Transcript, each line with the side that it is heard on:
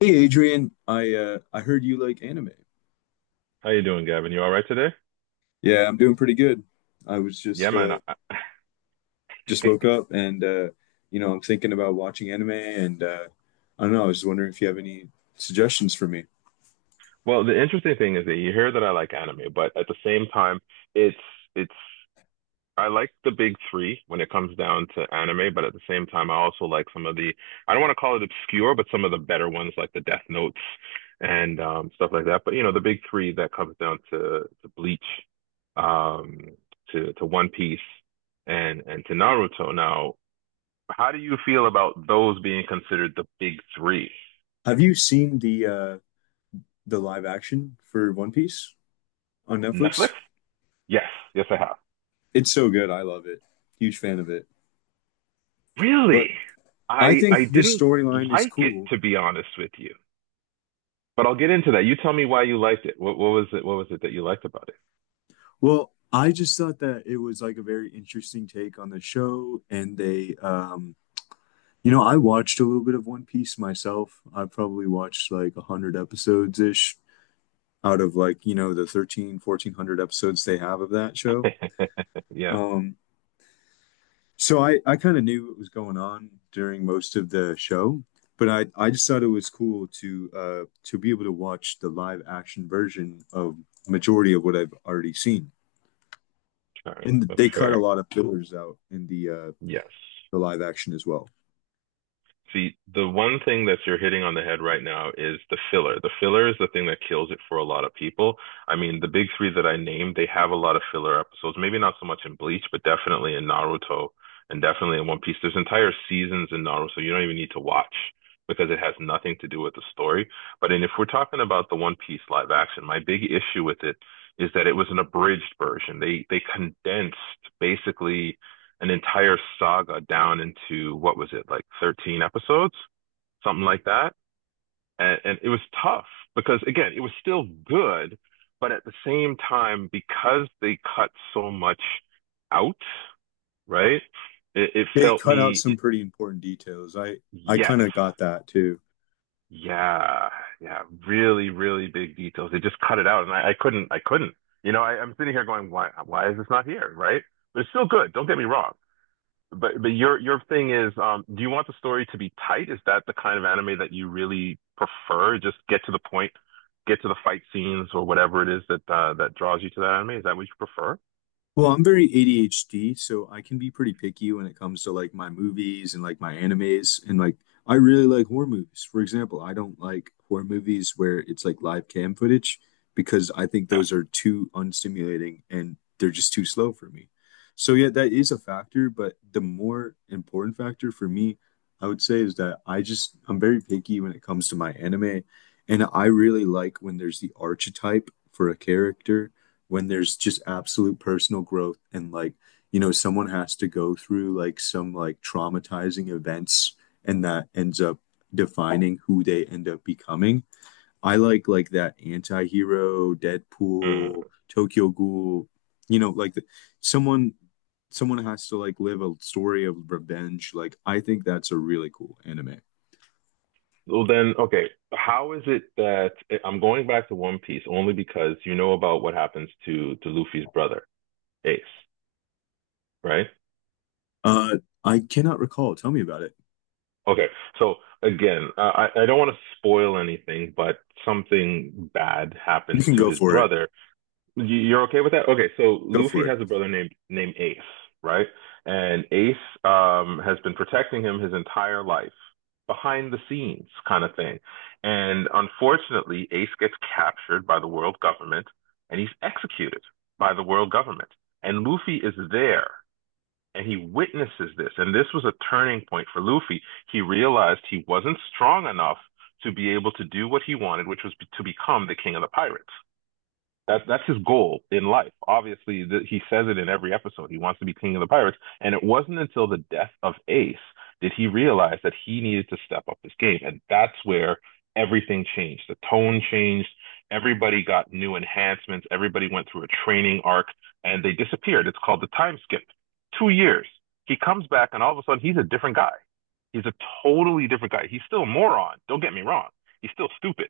left: Hey Adrian, I heard you like anime.
right: How you doing, Gavin? You all right today?
left: Yeah, I'm doing pretty good. I was
right: Yeah, man.
left: just woke up and you know, I'm thinking about watching anime and I don't know, I was just wondering if you have any suggestions for me.
right: Well, the interesting thing is that you hear that I like anime, but at the same time, it's it's I like the big three when it comes down to anime, but at the same time, I also like some of the I don't want to call it obscure, but some of the better ones like the Death Notes and stuff like that. But you know, the big three that comes down to Bleach, um, to One Piece, and to Naruto. Now, how do you feel about those being considered the big three?
left: Have you seen the live action for One Piece on Netflix?
right: Netflix? Yes, yes, I have.
left: It's so good. I love it. Huge fan of it.
right: Really?
left: But I
right: I
left: think this
right: didn't
left: storyline is
right: like it,
left: cool.
right: to be honest with you. But I'll get into that. You tell me why you liked it. What was it? What was it that you liked about it?
left: Well, I just thought that it was like a very interesting take on the show, and they you know, I watched a little bit of One Piece myself. I probably watched like 100 episodes ish out of, like, you know, the 13, 1,400 episodes they have of that show.
right: Yeah,
left: Um, so I kind of knew what was going on during most of the show, but I just thought it was cool to be able to watch the live action version of majority of what I've already seen.
right: sorry.
left: And
right: That's
left: they cut a
right: fair.
left: lot of fillers out in
right: Yes.
left: the live action as well.
right: See, the one thing that you're hitting on the head right now is the filler. The filler is the thing that kills it for a lot of people. I mean, the big three that I named, they have a lot of filler episodes. Maybe not so much in Bleach, but definitely in Naruto and definitely in One Piece. There's entire seasons in Naruto you don't even need to watch because it has nothing to do with the story. But and if we're talking about the One Piece live action, my big issue with it is that it was an abridged version. They condensed basically an entire saga down into what was it like 13 episodes, something like that. And it was tough because again, it was still good, but at the same time, because they cut so much out, right? It
left: They
right: felt
left: cut out
right: me,
left: some pretty important details. I
right: yes,
left: kind of got that too.
right: yeah, yeah, really, really big details. They just cut it out, and I couldn't, I couldn't. You know, I'm sitting here going, why is this not here, right? But it's still good. Don't get me wrong. But your thing is, do you want the story to be tight? Is that the kind of anime that you really prefer? Just get to the point, get to the fight scenes or whatever it is that that draws you to that anime. Is that what you prefer?
left: Well, I'm very ADHD, so I can be pretty picky when it comes to like my movies and like my animes. And like, I really like horror movies. For example, I don't like horror movies where it's like live cam footage because I think
right: Yeah.
left: those are too unstimulating and they're just too slow for me. So, yeah, that is a factor. But the more important factor for me, I would say, is that I'm very picky when it comes to my anime. And I really like when there's the archetype for a character, when there's just absolute personal growth, and like, you know, someone has to go through like some like traumatizing events and that ends up defining who they end up becoming. I like that anti-hero Deadpool,
right: Mm.
left: Tokyo Ghoul, you know, like someone someone has to like live a story of revenge. Like I think that's a really cool anime.
right: Well then, okay. How is it that I'm going back to One Piece only because you know about what happens to Luffy's brother, Ace, right?
left: uh I cannot recall, tell me about it.
right: Okay. So again, I don't want to spoil anything, but something bad
left: You
right: happens
left: can
right: to
left: go
right: his
left: for it.
right: brother. You- are okay with that? Okay, so
left: Go for
right: Luffy
left: it.
right: has a brother named Ace, right? And Ace has been protecting him his entire life, behind the scenes kind of thing. And unfortunately, Ace gets captured by the world government and he's executed by the world government. And Luffy is there and he witnesses this. And this was a turning point for Luffy. He realized he wasn't strong enough to be able to do what he wanted, which was to become the king of the pirates. That's his goal in life. Obviously, he says it in every episode. He wants to be king of the pirates, and it wasn't until the death of Ace did he realize that he needed to step up his game, and that's where everything changed. The tone changed. Everybody got new enhancements. Everybody went through a training arc, and they disappeared. It's called the time skip. 2 years. He comes back, and all of a sudden, he's a different guy. He's a totally different guy. He's still a moron. Don't get me wrong. He's still stupid,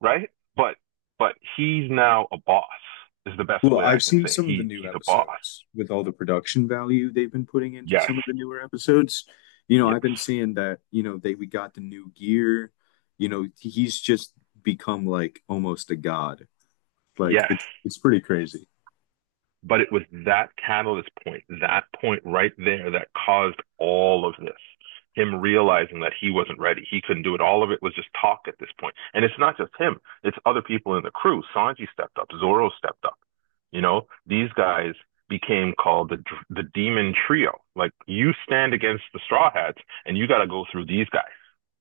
right: right? But he's now a boss. Is the best
left: Well,
right: way I
left: I've
right: can
left: seen
right: say it.
left: some of the
right: he
left: new
right: he's a boss.
left: episodes with all the production value they've been putting into
right: Yes,
left: some of the newer episodes. You know, I've
right: yes,
left: been seeing that, you know, they we got the new gear. You know, he's just become like almost a god. Like
right: yes.
left: it's pretty crazy.
right: But it was that catalyst point, that point right there, that caused all of this. Him realizing that he wasn't ready, he couldn't do it. All of it was just talk at this point. And it's not just him; it's other people in the crew. Sanji stepped up, Zoro stepped up. You know, these guys became called the Demon Trio. Like you stand against the Straw Hats, and you got to go through these guys.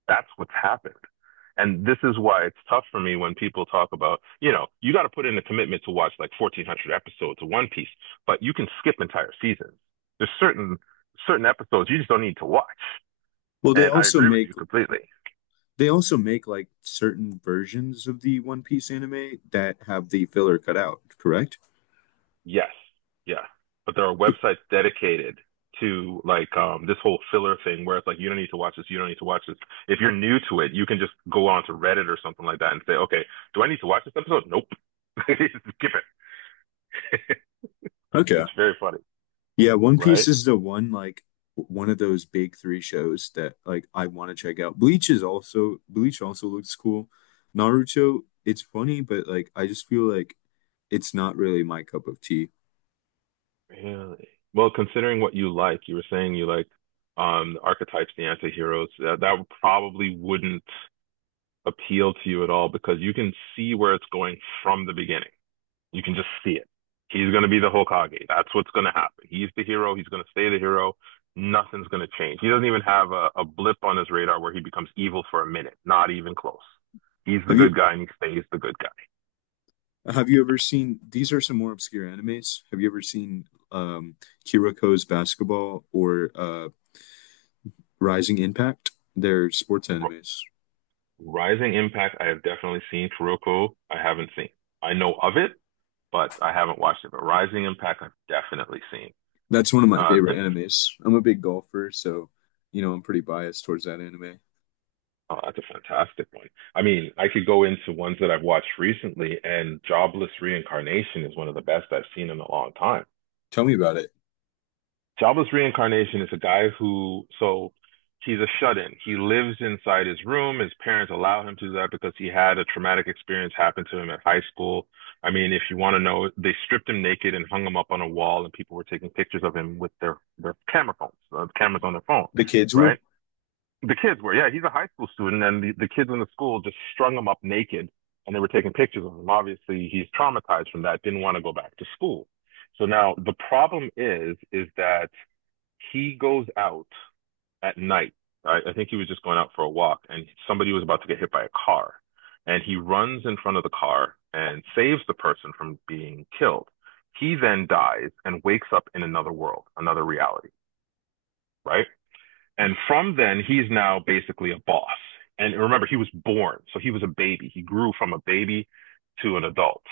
right: That's what's happened. And this is why it's tough for me when people talk about, you know, you got to put in a commitment to watch like 1400 episodes of One Piece, but you can skip entire seasons. There's certain, certain episodes you just don't need to watch.
left: Well,
right: And I agree with you completely.
left: they also make like certain versions of the One Piece anime that have the filler cut out, correct?
right: Yes. Yeah. But there are websites dedicated to like this whole filler thing where it's like you don't need to watch this, you don't need to watch this. If you're new to it, you can just go on to Reddit or something like that and say, okay, do I need to watch this episode? Nope, skip it.
left: Okay.
right: It's very funny.
left: Yeah, One Piece
right: Right?
left: is the one like one of those big three shows that like I want to check out. Bleach is also, Bleach also looks cool. Naruto, it's funny, but like I just feel like it's not really my cup of tea.
right: Really? Well, considering what you like, you were saying you like the archetypes, the anti-heroes, that probably wouldn't appeal to you at all because you can see where it's going from the beginning. You can just see it. He's going to be the Hokage. That's what's going to happen. He's the hero. He's going to stay the hero. Nothing's going to change. He doesn't even have a blip on his radar where he becomes evil for a minute. Not even close. He's the
left: Have you
right: good guy and he stays the good guy.
left: have you ever seen, these are some more obscure animes? Have you ever seen um Kiriko's Basketball or Rising Impact? They're sports animes.
right: Rising Impact, I have definitely seen. Kuroko, I haven't seen. I know of it, but I haven't watched it. But Rising Impact, I've definitely seen.
left: That's one of my
right: Uh,
left: favorite
right: th-
left: animes. I'm a big golfer, so you know, I'm pretty biased towards that anime.
right: oh, that's a fantastic one. I mean, I could go into ones that I've watched recently, and Jobless Reincarnation is one of the best I've seen in a long time.
left: Tell me about it.
right: Jabba's reincarnation is a guy who, so he's a shut-in. He lives inside his room. His parents allow him to do that because he had a traumatic experience happen to him at high school. I mean, if you want to know, they stripped him naked and hung him up on a wall, and people were taking pictures of him with their camera phones, cameras on their phone,
left: The kids were.
right: right? The kids were, yeah, he's a high school student, and the kids in the school just strung him up naked, and they were taking pictures of him. Obviously, he's traumatized from that, didn't want to go back to school. So now the problem is that he goes out at night. I think he was just going out for a walk, and somebody was about to get hit by a car, and he runs in front of the car and saves the person from being killed. He then dies and wakes up in another world, another reality, right? And from then, he's now basically a boss. And remember, he was born, so he was a baby. He grew from a baby to an adult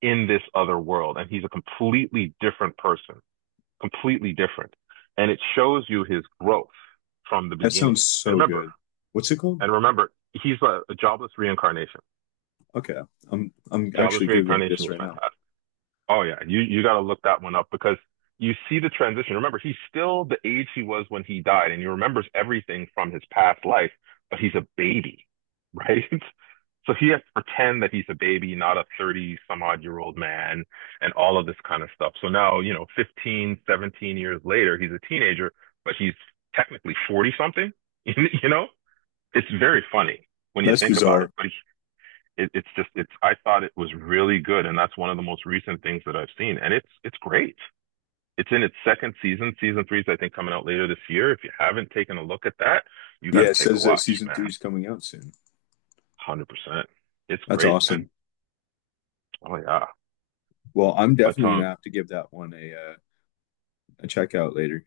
right: in this other world, and he's a completely different person, completely different. And it shows you his growth from the
left: That sounds
right: beginning. And
left: so
right: remember,
left: good. What's it called?
right: and remember, he's a jobless reincarnation.
left: Okay, I'm
right: Jobless
left: actually Googling
right: reincarnation
left: this
right: is
left: right now.
right: fantastic. Oh yeah, you got to look that one up because you see the transition. Remember, he's still the age he was when he died, and he remembers everything from his past life, but he's a baby, right? So he has to pretend that he's a baby, not a 30 some odd year old man, and all of this kind of stuff. So now, you know, 15, 17 years later, he's a teenager, but he's technically 40 something, you know? It's very funny when you
left: That's
right: think about
left: bizarre.
right: it, but it's I thought it was really good, and that's one of the most recent things that I've seen, and it's great. It's in its second season. Season three is I think coming out later this year. If you haven't taken a look at that, you got
left: Yeah,
right: to
left: it
right: take a
left: says that
right: watch,
left: season
right: man.
left: three
right: one
left: is coming out soon.
right: Hundred percent. It's
left: That's
right: great, man.
left: awesome.
right: Oh yeah.
left: Well, I'm
right: But
left: definitely gonna have to give that one a check out later.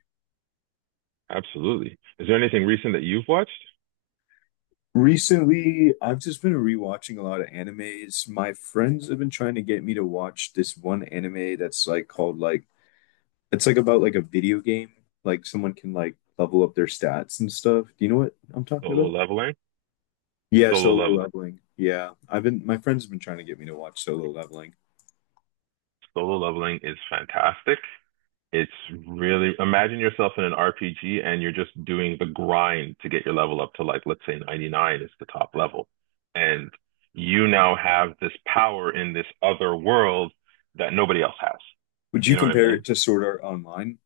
right: absolutely. Is there anything recent that you've watched?
left: Recently, I've just been rewatching a lot of animes. My friends have been trying to get me to watch this one anime that's called, it's like about like a video game. Like someone can like level up their stats and stuff. Do you know what I'm talking
right: Solo
left: about?
right: Leveling.
left: Yeah,
right: Solo
left: solo
right: Leveling.
left: leveling. Yeah. I've been my friends have been trying to get me to watch solo leveling.
right: Solo Leveling is fantastic. It's really imagine yourself in an RPG and you're just doing the grind to get your level up to like let's say 99 is the top level. And you now have this power in this other world that nobody else has.
left: Would
right: You
left: you
right: know what I
left: compare
right: mean?
left: it to Sword Art Online?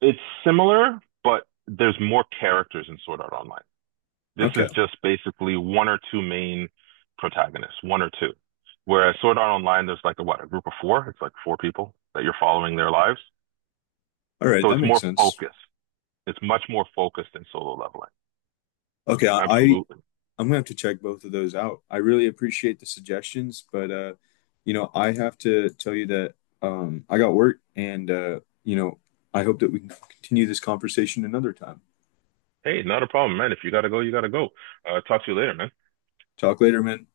right: It's similar, but there's more characters in Sword Art Online. This
left: Okay.
right: is just basically one or two main protagonists, one or two. Whereas Sword Art Online, there's like a what, a group of four? It's like four people that you're following their lives.
left: All right,
right: So
left: that
right: it's
left: makes
right: more
left: sense.
right: focused. It's much more focused than solo leveling.
left: Okay, I, I
right: Absolutely.
left: I'm gonna have to check both of those out. I really appreciate the suggestions, but you know, I have to tell you that I got work, and you know, I hope that we can continue this conversation another time.
right: Hey, not a problem, man. If you gotta go, you gotta go. Talk to you later, man.
left: Talk later, man.